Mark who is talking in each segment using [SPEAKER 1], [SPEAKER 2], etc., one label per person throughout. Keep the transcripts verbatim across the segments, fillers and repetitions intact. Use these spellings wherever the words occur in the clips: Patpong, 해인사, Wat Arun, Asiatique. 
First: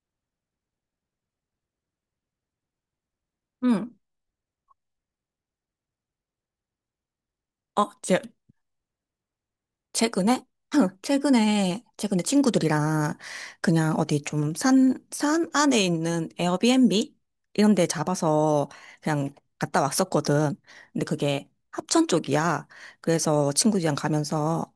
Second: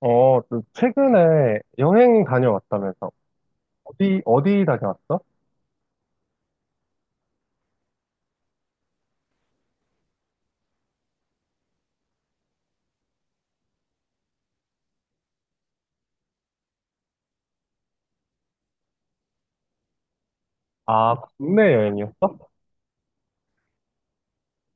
[SPEAKER 1] 어, 또 최근에 여행 다녀왔다면서?
[SPEAKER 2] 응.
[SPEAKER 1] 어디, 어디 다녀왔어?
[SPEAKER 2] 어, 제, 최근에? 최근에, 최근에 친구들이랑 그냥 어디 좀 산, 산 안에 있는 에어비앤비? 이런 데 잡아서 그냥 갔다 왔었거든. 근데
[SPEAKER 1] 아,
[SPEAKER 2] 그게
[SPEAKER 1] 국내
[SPEAKER 2] 합천
[SPEAKER 1] 여행이었어?
[SPEAKER 2] 쪽이야. 그래서 친구들이랑 가면서,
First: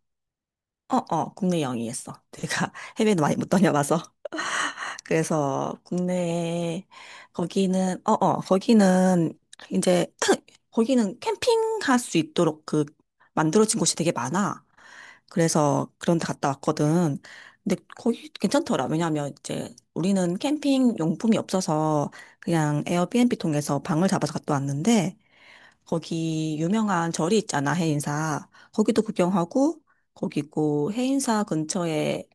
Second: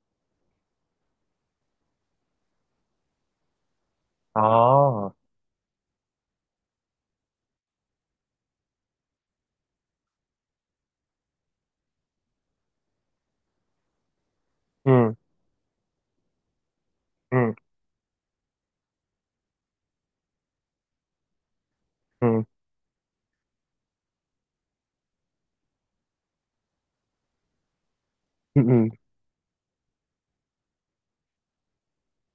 [SPEAKER 2] 어, 어, 국내 여행이었어. 내가 해외는 많이 못 다녀봐서.
[SPEAKER 1] 아,
[SPEAKER 2] 그래서 국내에 거기는 어어 거기는 이제 거기는 캠핑할 수 있도록 그 만들어진 곳이 되게 많아.
[SPEAKER 1] 응,
[SPEAKER 2] 그래서 그런 데 갔다 왔거든.
[SPEAKER 1] 응,
[SPEAKER 2] 근데 거기 괜찮더라. 왜냐하면 이제 우리는 캠핑 용품이 없어서
[SPEAKER 1] 응,
[SPEAKER 2] 그냥 에어비앤비 통해서 방을 잡아서 갔다 왔는데 거기 유명한 절이 있잖아, 해인사.
[SPEAKER 1] 응, 응,
[SPEAKER 2] 거기도 구경하고 거기 있고 해인사 근처에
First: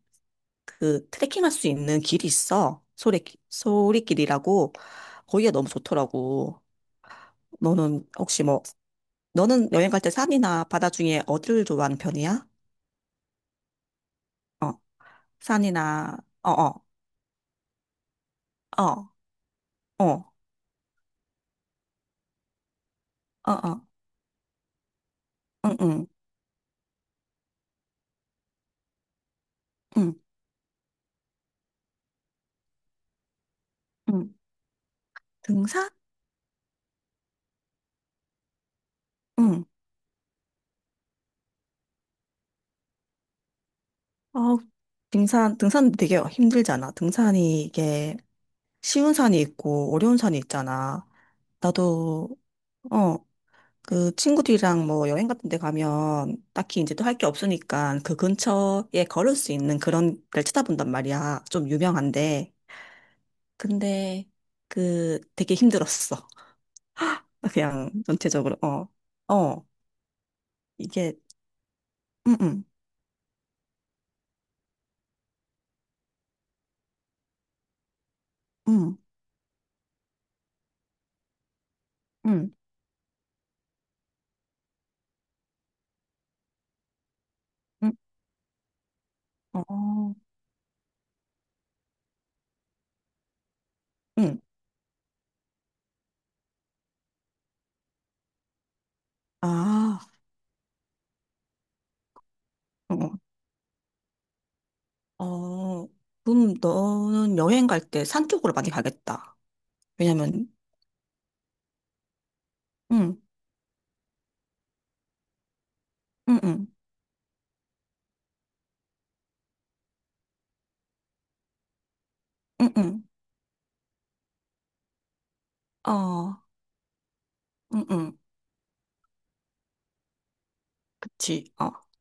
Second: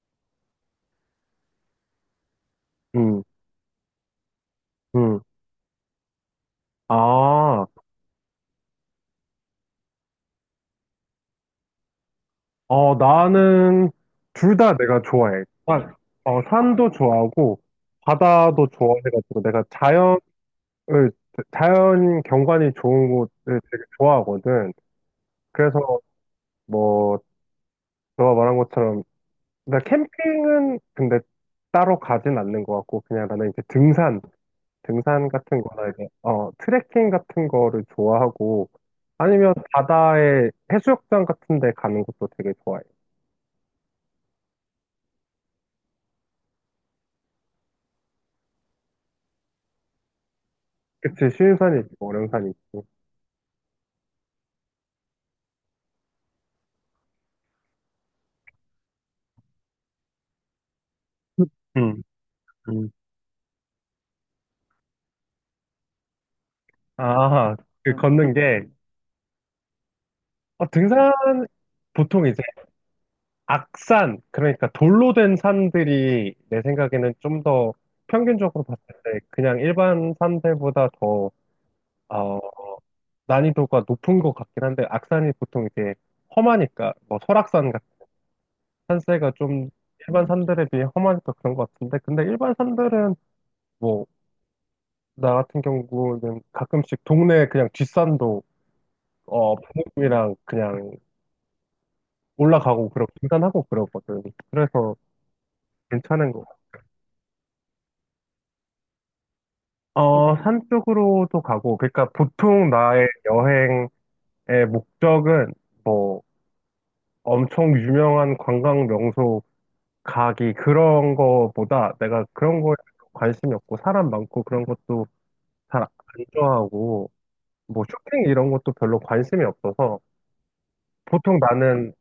[SPEAKER 2] 그 트레킹할 수 있는 길이 있어.
[SPEAKER 1] 응,
[SPEAKER 2] 소리, 소리길이라고.
[SPEAKER 1] 응.
[SPEAKER 2] 거기가 너무 좋더라고.
[SPEAKER 1] 아,
[SPEAKER 2] 너는 혹시 뭐, 너는 여행 갈 때 산이나 바다 중에 어디를 좋아하는 편이야?
[SPEAKER 1] 어, 나는 둘 다
[SPEAKER 2] 어,
[SPEAKER 1] 내가 좋아해. 산,
[SPEAKER 2] 산이나,
[SPEAKER 1] 어,
[SPEAKER 2] 어, 어,
[SPEAKER 1] 산도 좋아하고, 바다도
[SPEAKER 2] 어,
[SPEAKER 1] 좋아해가지고, 내가 자연을,
[SPEAKER 2] 어,
[SPEAKER 1] 자연 경관이 좋은
[SPEAKER 2] 어,
[SPEAKER 1] 곳을 되게
[SPEAKER 2] 어,
[SPEAKER 1] 좋아하거든.
[SPEAKER 2] 응,
[SPEAKER 1] 그래서,
[SPEAKER 2] 응,
[SPEAKER 1] 뭐, 너가 말한 것처럼 그러니까
[SPEAKER 2] 응,
[SPEAKER 1] 캠핑은 근데 따로 가진 않는 것 같고 그냥 나는 이제 등산,
[SPEAKER 2] 응.
[SPEAKER 1] 등산 같은 거나
[SPEAKER 2] 등산?
[SPEAKER 1] 이제 어 트레킹 같은 거를 좋아하고, 아니면
[SPEAKER 2] 응.
[SPEAKER 1] 바다에 해수욕장 같은 데 가는 것도 되게 좋아해.
[SPEAKER 2] 어, 등산, 등산 되게 힘들잖아. 등산이 이게 쉬운 산이 있고 어려운 산이 있잖아.
[SPEAKER 1] 그치, 쉬운 산이 있고 어려운
[SPEAKER 2] 나도,
[SPEAKER 1] 산이 있고.
[SPEAKER 2] 어, 그 친구들이랑 뭐 여행 같은 데 가면 딱히 이제 또 할 게 없으니까 그 근처에 걸을 수 있는 그런 데를 찾아본단 말이야. 좀
[SPEAKER 1] 음,
[SPEAKER 2] 유명한데.
[SPEAKER 1] 음.
[SPEAKER 2] 근데 그 되게 힘들었어.
[SPEAKER 1] 아,
[SPEAKER 2] 그냥
[SPEAKER 1] 그 걷는
[SPEAKER 2] 전체적으로.
[SPEAKER 1] 게,
[SPEAKER 2] 어. 어.
[SPEAKER 1] 어, 등산
[SPEAKER 2] 이게
[SPEAKER 1] 보통
[SPEAKER 2] 음,
[SPEAKER 1] 이제
[SPEAKER 2] 음,
[SPEAKER 1] 악산 그러니까 돌로 된 산들이 내 생각에는 좀 더 평균적으로 봤을
[SPEAKER 2] 음,
[SPEAKER 1] 때 그냥 일반 산들보다 더
[SPEAKER 2] 음,
[SPEAKER 1] 난이도가 높은 것 같긴 한데, 악산이 보통 이제 험하니까 뭐 설악산 같은
[SPEAKER 2] 음,
[SPEAKER 1] 산세가 좀
[SPEAKER 2] 어,
[SPEAKER 1] 일반 산들에 비해 험하니까 그런 것 같은데, 근데 일반 산들은 뭐
[SPEAKER 2] 음.
[SPEAKER 1] 나 같은 경우는 가끔씩 동네 그냥 뒷산도 어
[SPEAKER 2] 아.
[SPEAKER 1] 부모님이랑 그냥 올라가고 그러고 등산하고 그러거든. 그래서
[SPEAKER 2] 어. 어.
[SPEAKER 1] 괜찮은 거.
[SPEAKER 2] 그럼 너는 여행 갈 때 산 쪽으로 많이 가겠다.
[SPEAKER 1] 어,
[SPEAKER 2] 왜냐면
[SPEAKER 1] 산 쪽으로도 가고 그러니까 보통 나의
[SPEAKER 2] 음,
[SPEAKER 1] 여행의 목적은 뭐
[SPEAKER 2] 음, 음,
[SPEAKER 1] 엄청 유명한 관광 명소 가기 그런 거보다 내가 그런
[SPEAKER 2] 음,
[SPEAKER 1] 거에
[SPEAKER 2] 음.
[SPEAKER 1] 관심이 없고 사람 많고 그런 것도 잘 안
[SPEAKER 2] 어.
[SPEAKER 1] 좋아하고 뭐
[SPEAKER 2] 음, 음.
[SPEAKER 1] 쇼핑 이런 것도 별로 관심이 없어서 보통
[SPEAKER 2] 그치. 어.
[SPEAKER 1] 나는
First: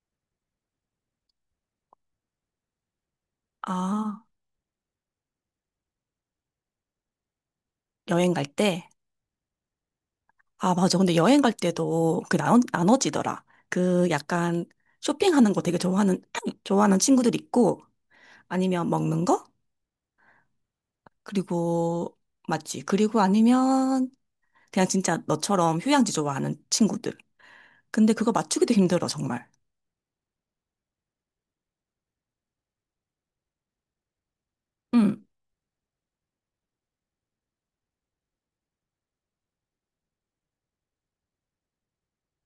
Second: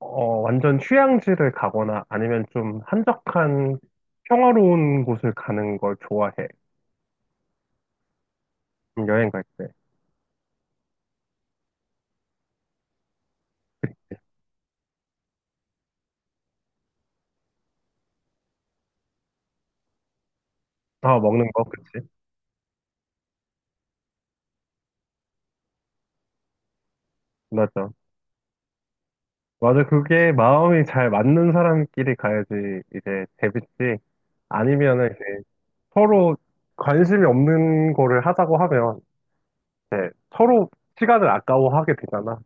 [SPEAKER 1] 어, 완전 휴양지를 가거나 아니면 좀 한적한
[SPEAKER 2] 아,
[SPEAKER 1] 평화로운 곳을 가는 걸 좋아해.
[SPEAKER 2] 여행 갈 때?
[SPEAKER 1] 음, 여행 갈 때.
[SPEAKER 2] 아, 맞아. 근데 여행 갈 때도 그 나눠, 나눠지더라. 그 약간 쇼핑하는 거 되게 좋아하는, 좋아하는 친구들 있고, 아니면 먹는 거?
[SPEAKER 1] 아, 먹는 거, 그치?
[SPEAKER 2] 그리고, 맞지. 그리고 아니면 그냥 진짜 너처럼 휴양지 좋아하는 친구들.
[SPEAKER 1] 맞아.
[SPEAKER 2] 근데 그거 맞추기도 힘들어, 정말.
[SPEAKER 1] 맞아. 그게 마음이 잘 맞는 사람끼리 가야지 이제 재밌지. 아니면은 이제
[SPEAKER 2] 응.
[SPEAKER 1] 서로 관심이 없는 거를 하자고 하면, 네, 서로 시간을 아까워하게 되잖아.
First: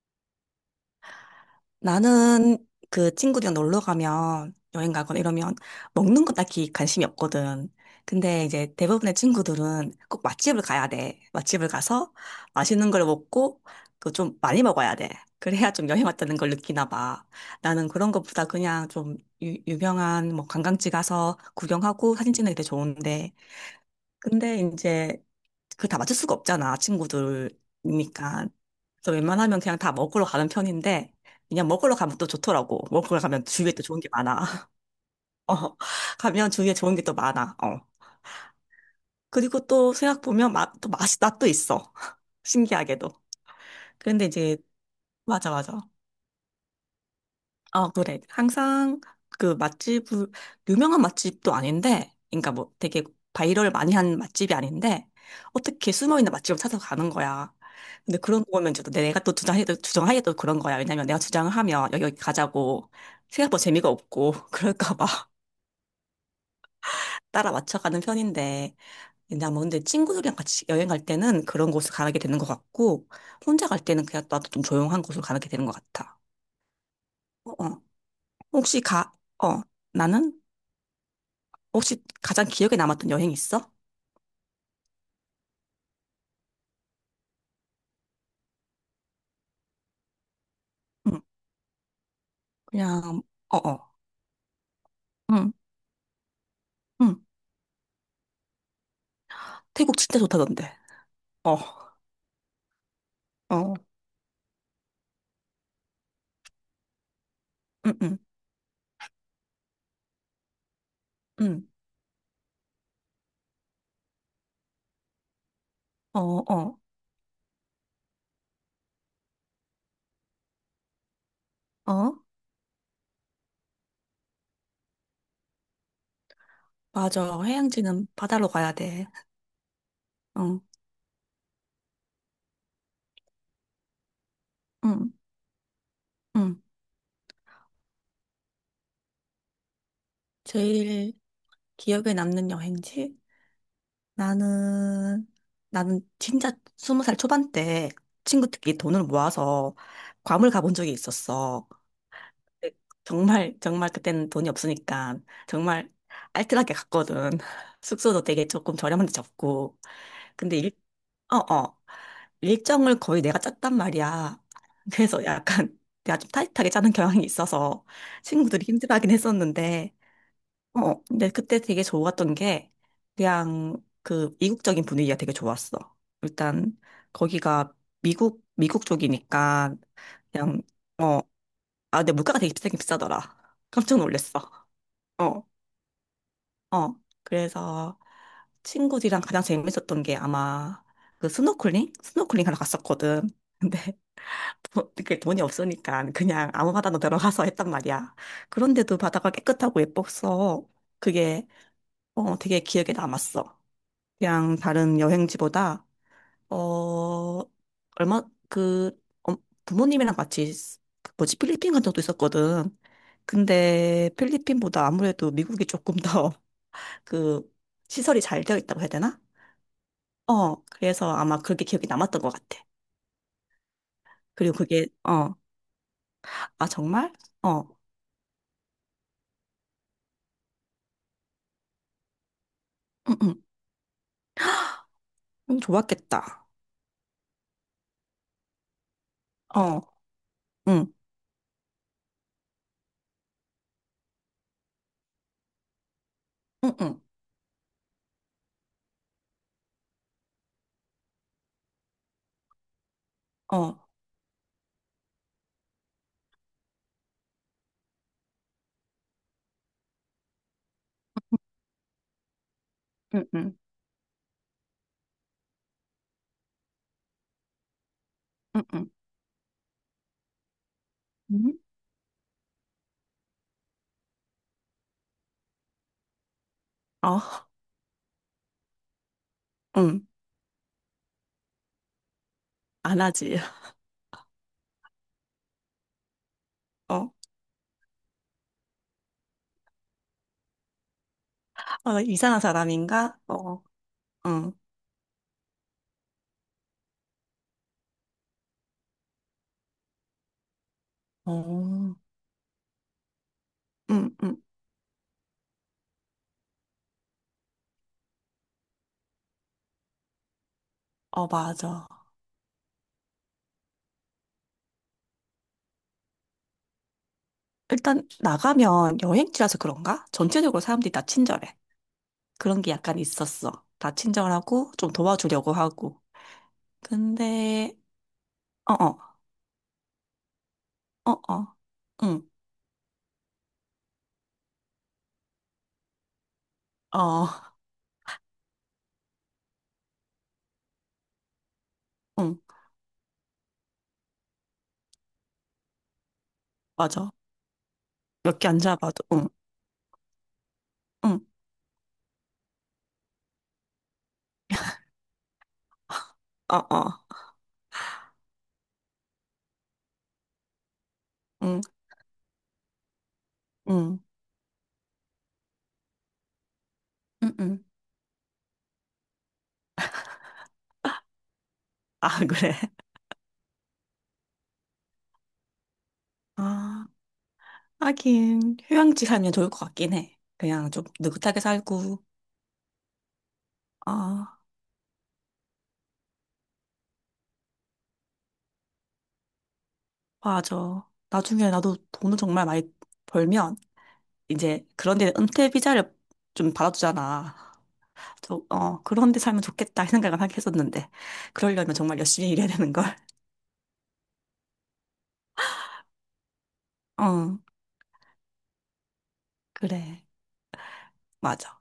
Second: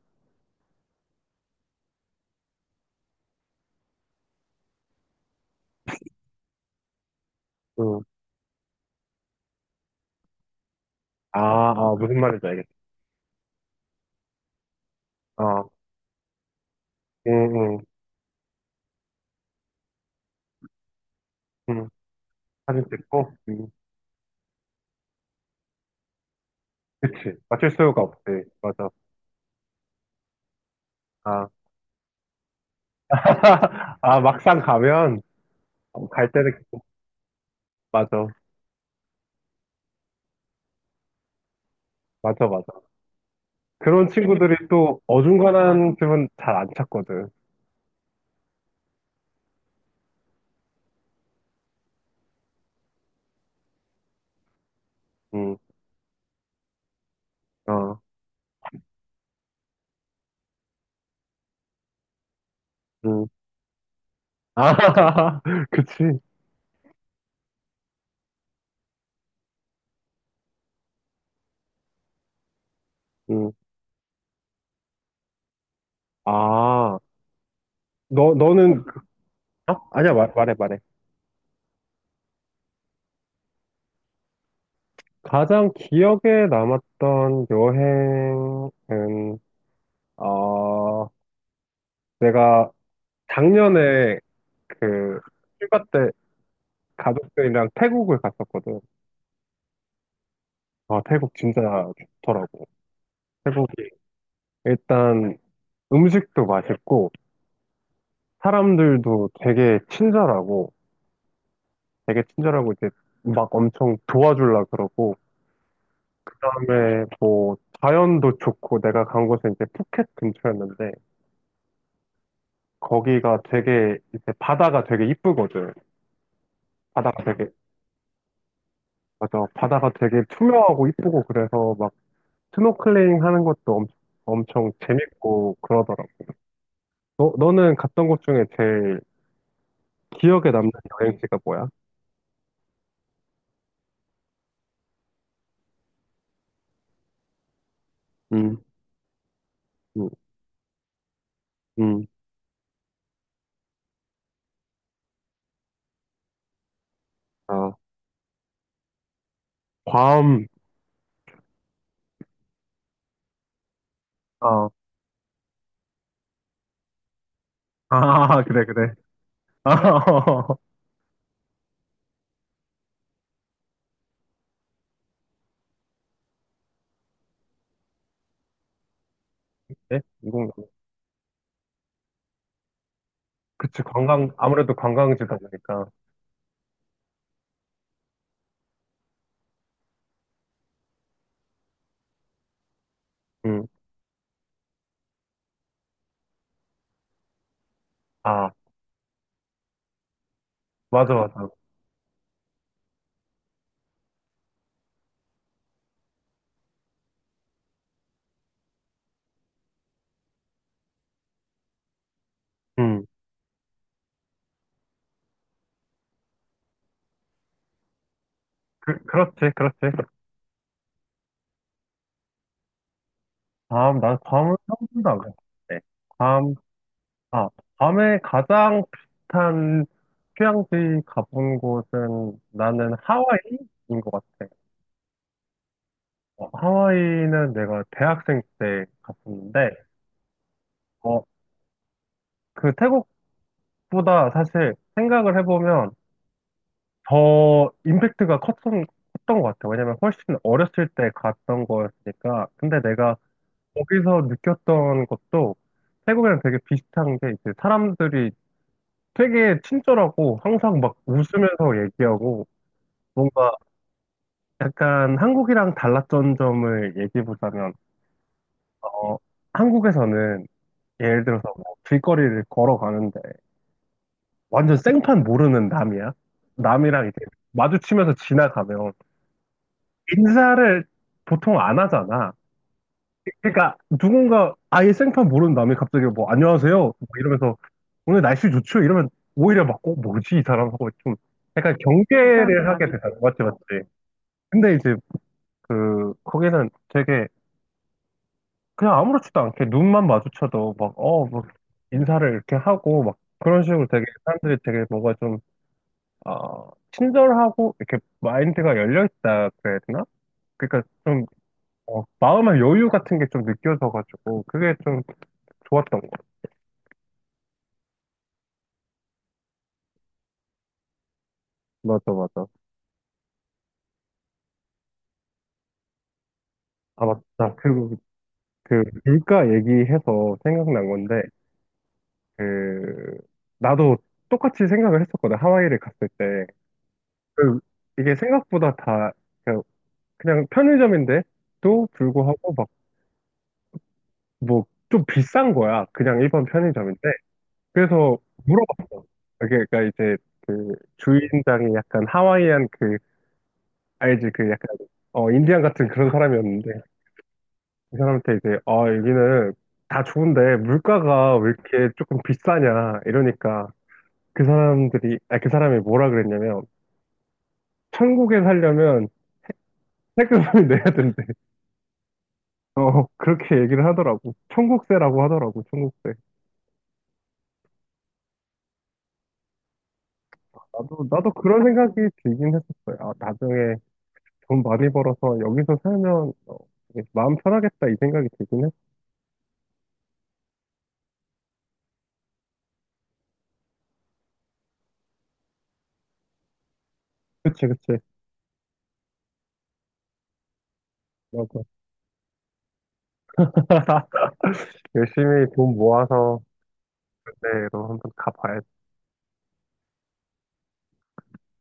[SPEAKER 2] 나는 그 친구들이랑 놀러 가면 여행 가거나 이러면 먹는 거 딱히 관심이 없거든.
[SPEAKER 1] 응.
[SPEAKER 2] 근데 이제 대부분의 친구들은 꼭 맛집을 가야 돼.
[SPEAKER 1] 아,
[SPEAKER 2] 맛집을
[SPEAKER 1] 아,
[SPEAKER 2] 가서
[SPEAKER 1] 무슨 말인지 알겠
[SPEAKER 2] 맛있는 걸 먹고 또 좀 많이 먹어야 돼.
[SPEAKER 1] 어 어,
[SPEAKER 2] 그래야 좀 여행 왔다는 걸 느끼나 봐.
[SPEAKER 1] 응, 응,
[SPEAKER 2] 나는 그런 것보다 그냥 좀 유, 유명한 뭐 관광지 가서
[SPEAKER 1] 응.
[SPEAKER 2] 구경하고 사진 찍는 게 되게
[SPEAKER 1] 사진
[SPEAKER 2] 좋은데
[SPEAKER 1] 찍고, 응.
[SPEAKER 2] 근데 이제 그걸 다 맞출 수가 없잖아,
[SPEAKER 1] 그치. 맞출 수가 없지.
[SPEAKER 2] 친구들이니까.
[SPEAKER 1] 맞아.
[SPEAKER 2] 그래서 웬만하면 그냥 다 먹으러 가는 편인데,
[SPEAKER 1] 아,
[SPEAKER 2] 그냥 먹으러 가면 또 좋더라고. 먹으러 가면 주위에 또 좋은 게
[SPEAKER 1] 아,
[SPEAKER 2] 많아.
[SPEAKER 1] 막상 가면,
[SPEAKER 2] 어,
[SPEAKER 1] 어, 갈
[SPEAKER 2] 가면
[SPEAKER 1] 때는,
[SPEAKER 2] 주위에 좋은 게 또 많아. 어.
[SPEAKER 1] 맞아.
[SPEAKER 2] 그리고 또 생각 보면 맛, 또 맛이, 맛도 있어.
[SPEAKER 1] 맞아, 맞아.
[SPEAKER 2] 신기하게도.
[SPEAKER 1] 그런
[SPEAKER 2] 그런데
[SPEAKER 1] 친구들이
[SPEAKER 2] 이제,
[SPEAKER 1] 또
[SPEAKER 2] 맞아, 맞아.
[SPEAKER 1] 어중간한 집은 잘 안 찾거든.
[SPEAKER 2] 아, 그래. 항상 그 맛집을, 유명한 맛집도 아닌데, 그러니까 뭐 되게 바이럴 많이 한 맛집이 아닌데,
[SPEAKER 1] 응,
[SPEAKER 2] 어떻게 숨어있는 맛집을 찾아가는 거야.
[SPEAKER 1] 어,
[SPEAKER 2] 근데 그런 거 보면 이제 또 내가 또 주장해도, 주장하기도 그런 거야. 왜냐면 내가 주장을 하면 여기, 여기 가자고
[SPEAKER 1] 응.
[SPEAKER 2] 생각보다 재미가 없고, 그럴까 봐
[SPEAKER 1] 아, 그치.
[SPEAKER 2] 따라 맞춰가는 편인데, 왜냐뭐 근데 친구들이랑 같이 여행 갈 때는 그런 곳을 가게 되는 것 같고,
[SPEAKER 1] 응.
[SPEAKER 2] 혼자 갈 때는 그냥 나도 좀 조용한 곳을 가게 되는 것 같아.
[SPEAKER 1] 아,
[SPEAKER 2] 어, 어.
[SPEAKER 1] 너,
[SPEAKER 2] 혹시
[SPEAKER 1] 너는, 그-
[SPEAKER 2] 가, 어,
[SPEAKER 1] 어? 아니야, 말,
[SPEAKER 2] 나는?
[SPEAKER 1] 말해, 말해.
[SPEAKER 2] 혹시 가장 기억에 남았던 여행 있어?
[SPEAKER 1] 가장 기억에 남았던 여행은, 어,
[SPEAKER 2] 응,
[SPEAKER 1] 내가
[SPEAKER 2] 그냥, 어어,
[SPEAKER 1] 작년에 그
[SPEAKER 2] 응,
[SPEAKER 1] 휴가 때
[SPEAKER 2] 응.
[SPEAKER 1] 가족들이랑 태국을 갔었거든.
[SPEAKER 2] 태국 진짜 좋다던데.
[SPEAKER 1] 아, 태국
[SPEAKER 2] 어,
[SPEAKER 1] 진짜 좋더라고. 태국이
[SPEAKER 2] 어,
[SPEAKER 1] 일단 음식도 맛있고,
[SPEAKER 2] 응, 응,
[SPEAKER 1] 사람들도 되게 친절하고,
[SPEAKER 2] 응,
[SPEAKER 1] 되게 친절하고 이제 막 엄청 도와줄라 그러고,
[SPEAKER 2] 어, 어,
[SPEAKER 1] 그다음에 뭐 자연도 좋고, 내가 간 곳은 이제 푸켓 근처였는데,
[SPEAKER 2] 어.
[SPEAKER 1] 거기가 되게 이제 바다가 되게 이쁘거든. 바다가
[SPEAKER 2] 맞아.
[SPEAKER 1] 되게,
[SPEAKER 2] 해양지는 바다로 가야 돼.
[SPEAKER 1] 맞아. 바다가 되게
[SPEAKER 2] 응,
[SPEAKER 1] 투명하고 이쁘고 그래서 막 스노클링 하는 것도 엄, 엄청
[SPEAKER 2] 응,
[SPEAKER 1] 재밌고 그러더라고.
[SPEAKER 2] 응.
[SPEAKER 1] 너, 너는 갔던 곳 중에 제일 기억에 남는
[SPEAKER 2] 제일
[SPEAKER 1] 여행지가 뭐야?
[SPEAKER 2] 기억에 남는 여행지? 나는, 나는 진짜 스무 살 초반 때
[SPEAKER 1] 음,
[SPEAKER 2] 친구들끼리 돈을 모아서
[SPEAKER 1] 음,
[SPEAKER 2] 괌을 가본 적이 있었어.
[SPEAKER 1] 음,
[SPEAKER 2] 정말 정말 그때는 돈이 없으니까 정말 알뜰하게 갔거든.
[SPEAKER 1] 아,
[SPEAKER 2] 숙소도 되게 조금 저렴한데 잡고.
[SPEAKER 1] 괌,
[SPEAKER 2] 근데 일, 어, 어. 일정을 거의 내가 짰단 말이야.
[SPEAKER 1] 어.
[SPEAKER 2] 그래서 약간 내가 좀 타이트하게 짜는 경향이 있어서
[SPEAKER 1] 아, 아,
[SPEAKER 2] 친구들이
[SPEAKER 1] 그래, 그래.
[SPEAKER 2] 힘들어하긴
[SPEAKER 1] 아,
[SPEAKER 2] 했었는데, 어, 어. 근데 그때 되게 좋았던 게 그냥 그 이국적인 분위기가 되게 좋았어. 일단 거기가 미국 미국 쪽이니까
[SPEAKER 1] 네? 이공.
[SPEAKER 2] 그냥 어, 아, 근데 물가가 되게 비싸긴 비싸더라.
[SPEAKER 1] 그치,
[SPEAKER 2] 깜짝
[SPEAKER 1] 관광,
[SPEAKER 2] 놀랐어.
[SPEAKER 1] 아무래도 관광지다
[SPEAKER 2] 어,
[SPEAKER 1] 보니까.
[SPEAKER 2] 어. 그래서 친구들이랑 가장 재밌었던 게 아마 그 스노클링? 스노클링 하러 갔었거든.
[SPEAKER 1] 음,
[SPEAKER 2] 근데 돈- 그 돈이 없으니까 그냥 아무 바다나 들어가서 했단 말이야.
[SPEAKER 1] 아,
[SPEAKER 2] 그런데도 바다가 깨끗하고 예뻤어.
[SPEAKER 1] 맞아, 맞아.
[SPEAKER 2] 그게 어, 되게 기억에 남았어. 그냥 다른 여행지보다 어, 얼마, 그, 어, 부모님이랑 같이, 쓰- 그 뭐지, 필리핀 간 적도 있었거든.
[SPEAKER 1] 음,
[SPEAKER 2] 근데 필리핀보다 아무래도 미국이 조금 더 그, 시설이 잘 되어 있다고 해야
[SPEAKER 1] 그,
[SPEAKER 2] 되나?
[SPEAKER 1] 그렇지, 그렇지.
[SPEAKER 2] 어, 그래서 아마 그게 기억이 남았던 것 같아.
[SPEAKER 1] 괌, 난 괌은
[SPEAKER 2] 그리고
[SPEAKER 1] 한
[SPEAKER 2] 그게,
[SPEAKER 1] 번도 안
[SPEAKER 2] 어,
[SPEAKER 1] 가봤네.
[SPEAKER 2] 아, 정말?
[SPEAKER 1] 아,
[SPEAKER 2] 어,
[SPEAKER 1] 밤에 가장 비슷한 휴양지 가본 곳은 나는
[SPEAKER 2] 응, 응,
[SPEAKER 1] 하와이인 것 같아.
[SPEAKER 2] 응,
[SPEAKER 1] 어,
[SPEAKER 2] 좋았겠다.
[SPEAKER 1] 하와이는 내가 대학생 때 갔었는데,
[SPEAKER 2] 어, 응,
[SPEAKER 1] 어, 그 태국보다 사실 생각을 해보면
[SPEAKER 2] 응, 응,
[SPEAKER 1] 더 임팩트가 컸던, 컸던 것 같아. 왜냐면 훨씬 어렸을 때 갔던 거였으니까. 근데 내가
[SPEAKER 2] 어,
[SPEAKER 1] 거기서 느꼈던 것도 태국이랑 되게 비슷한 게 이제 사람들이 되게 친절하고 항상 막 웃으면서 얘기하고
[SPEAKER 2] 응,
[SPEAKER 1] 뭔가
[SPEAKER 2] 응,
[SPEAKER 1] 약간 한국이랑 달랐던 점을 얘기해 보자면,
[SPEAKER 2] 응, 응,
[SPEAKER 1] 어, 한국에서는 예를 들어서
[SPEAKER 2] 응?
[SPEAKER 1] 뭐 길거리를 걸어가는데 완전 생판 모르는 남이야. 남이랑 이제
[SPEAKER 2] 어,
[SPEAKER 1] 마주치면서 지나가면
[SPEAKER 2] 응,
[SPEAKER 1] 인사를 보통 안 하잖아.
[SPEAKER 2] 안 하지.
[SPEAKER 1] 그러니까 누군가 아예 생판 모르는 남이 갑자기 뭐 안녕하세요 뭐
[SPEAKER 2] 어,
[SPEAKER 1] 이러면서 오늘 날씨 좋죠 이러면 오히려 막 어, 뭐지 이 사람 하고 좀 약간
[SPEAKER 2] 어, 이상한
[SPEAKER 1] 경계를 하게 되잖아.
[SPEAKER 2] 사람인가?
[SPEAKER 1] 느 맞지,
[SPEAKER 2] 어,
[SPEAKER 1] 맞지.
[SPEAKER 2] 응.
[SPEAKER 1] 근데 이제 그 거기는 되게 그냥 아무렇지도 않게 눈만 마주쳐도 막, 어, 막
[SPEAKER 2] 어.
[SPEAKER 1] 인사를 이렇게 하고 막 그런 식으로 되게
[SPEAKER 2] 음, 음.
[SPEAKER 1] 사람들이 되게 뭐가 좀, 어, 친절하고 이렇게 마인드가 열려있다 그래야 되나? 그러니까 좀,
[SPEAKER 2] 어, 맞아.
[SPEAKER 1] 어, 마음의 여유 같은 게 좀 느껴져가지고 그게 좀 좋았던 거.
[SPEAKER 2] 일단 나가면 여행지라서 그런가? 전체적으로 사람들이 다 친절해.
[SPEAKER 1] 맞아, 맞아.
[SPEAKER 2] 그런 게 약간 있었어. 다 친절하고 좀 도와주려고 하고.
[SPEAKER 1] 아, 맞다.
[SPEAKER 2] 근데
[SPEAKER 1] 그리고 그
[SPEAKER 2] 어,
[SPEAKER 1] 그
[SPEAKER 2] 어,
[SPEAKER 1] 물가 얘기해서 생각난
[SPEAKER 2] 어,
[SPEAKER 1] 건데,
[SPEAKER 2] 어. 응.
[SPEAKER 1] 그, 나도 똑같이 생각을 했었거든. 하와이를 갔을 때.
[SPEAKER 2] 어.
[SPEAKER 1] 그, 이게 생각보다 다 그 그냥 편의점인데도
[SPEAKER 2] 응.
[SPEAKER 1] 불구하고 막 뭐 좀 비싼 거야. 그냥 일반 편의점인데.
[SPEAKER 2] 맞아.
[SPEAKER 1] 그래서
[SPEAKER 2] 몇 개 안 잡아도
[SPEAKER 1] 물어봤어.
[SPEAKER 2] 응.
[SPEAKER 1] 그게 그러니까 이제 그
[SPEAKER 2] 응.
[SPEAKER 1] 주인장이 약간 하와이안 그 알지 그 약간 어 인디안 같은 그런
[SPEAKER 2] 어,
[SPEAKER 1] 사람이었는데
[SPEAKER 2] 어.
[SPEAKER 1] 이 사람한테 이제 아 여기는 다 좋은데 물가가 왜
[SPEAKER 2] 응.
[SPEAKER 1] 이렇게 조금 비싸냐 이러니까
[SPEAKER 2] 응.
[SPEAKER 1] 그 사람들이 아 그 사람이 뭐라 그랬냐면
[SPEAKER 2] 응. 응.
[SPEAKER 1] 천국에 살려면 세금을 내야 된대.
[SPEAKER 2] 아, 그래.
[SPEAKER 1] 어 그렇게 얘기를 하더라고. 천국세라고 하더라고. 천국세.
[SPEAKER 2] 아, 하긴 휴양지 살면 좋을 것 같긴 해. 그냥 좀
[SPEAKER 1] 나도, 나도
[SPEAKER 2] 느긋하게
[SPEAKER 1] 그런 생각이
[SPEAKER 2] 살고.
[SPEAKER 1] 들긴 했었어요. 아, 나중에
[SPEAKER 2] 아,
[SPEAKER 1] 돈 많이 벌어서 여기서 살면 어, 되게 마음 편하겠다 이 생각이 들긴 했어.
[SPEAKER 2] 맞아. 나중에 나도 돈을 정말 많이 벌면 이제 그런 데 은퇴 비자를 좀 받아주잖아.
[SPEAKER 1] 그치, 그치.
[SPEAKER 2] 저, 어, 그런 데 살면 좋겠다 이 생각을 하긴 했었는데
[SPEAKER 1] 맞아.
[SPEAKER 2] 그러려면 정말 열심히 일해야 되는 걸.
[SPEAKER 1] 열심히 돈 모아서
[SPEAKER 2] 어,
[SPEAKER 1] 그때로 한번 가봐야지.
[SPEAKER 2] 그래. 맞아.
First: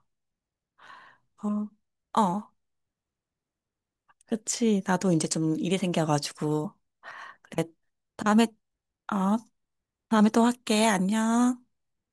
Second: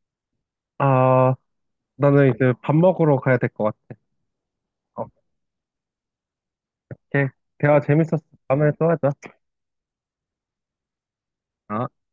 [SPEAKER 1] 아,
[SPEAKER 2] 어,
[SPEAKER 1] 나는
[SPEAKER 2] 어,
[SPEAKER 1] 이제 밥 먹으러 가야 될 것 같아.
[SPEAKER 2] 그치. 나도 이제 좀 일이 생겨가지고.
[SPEAKER 1] 오케이.
[SPEAKER 2] 그래.
[SPEAKER 1] 대화 재밌었어.
[SPEAKER 2] 다음에,
[SPEAKER 1] 다음에 또 하자.
[SPEAKER 2] 어, 다음에 또 할게. 안녕.
[SPEAKER 1] 아.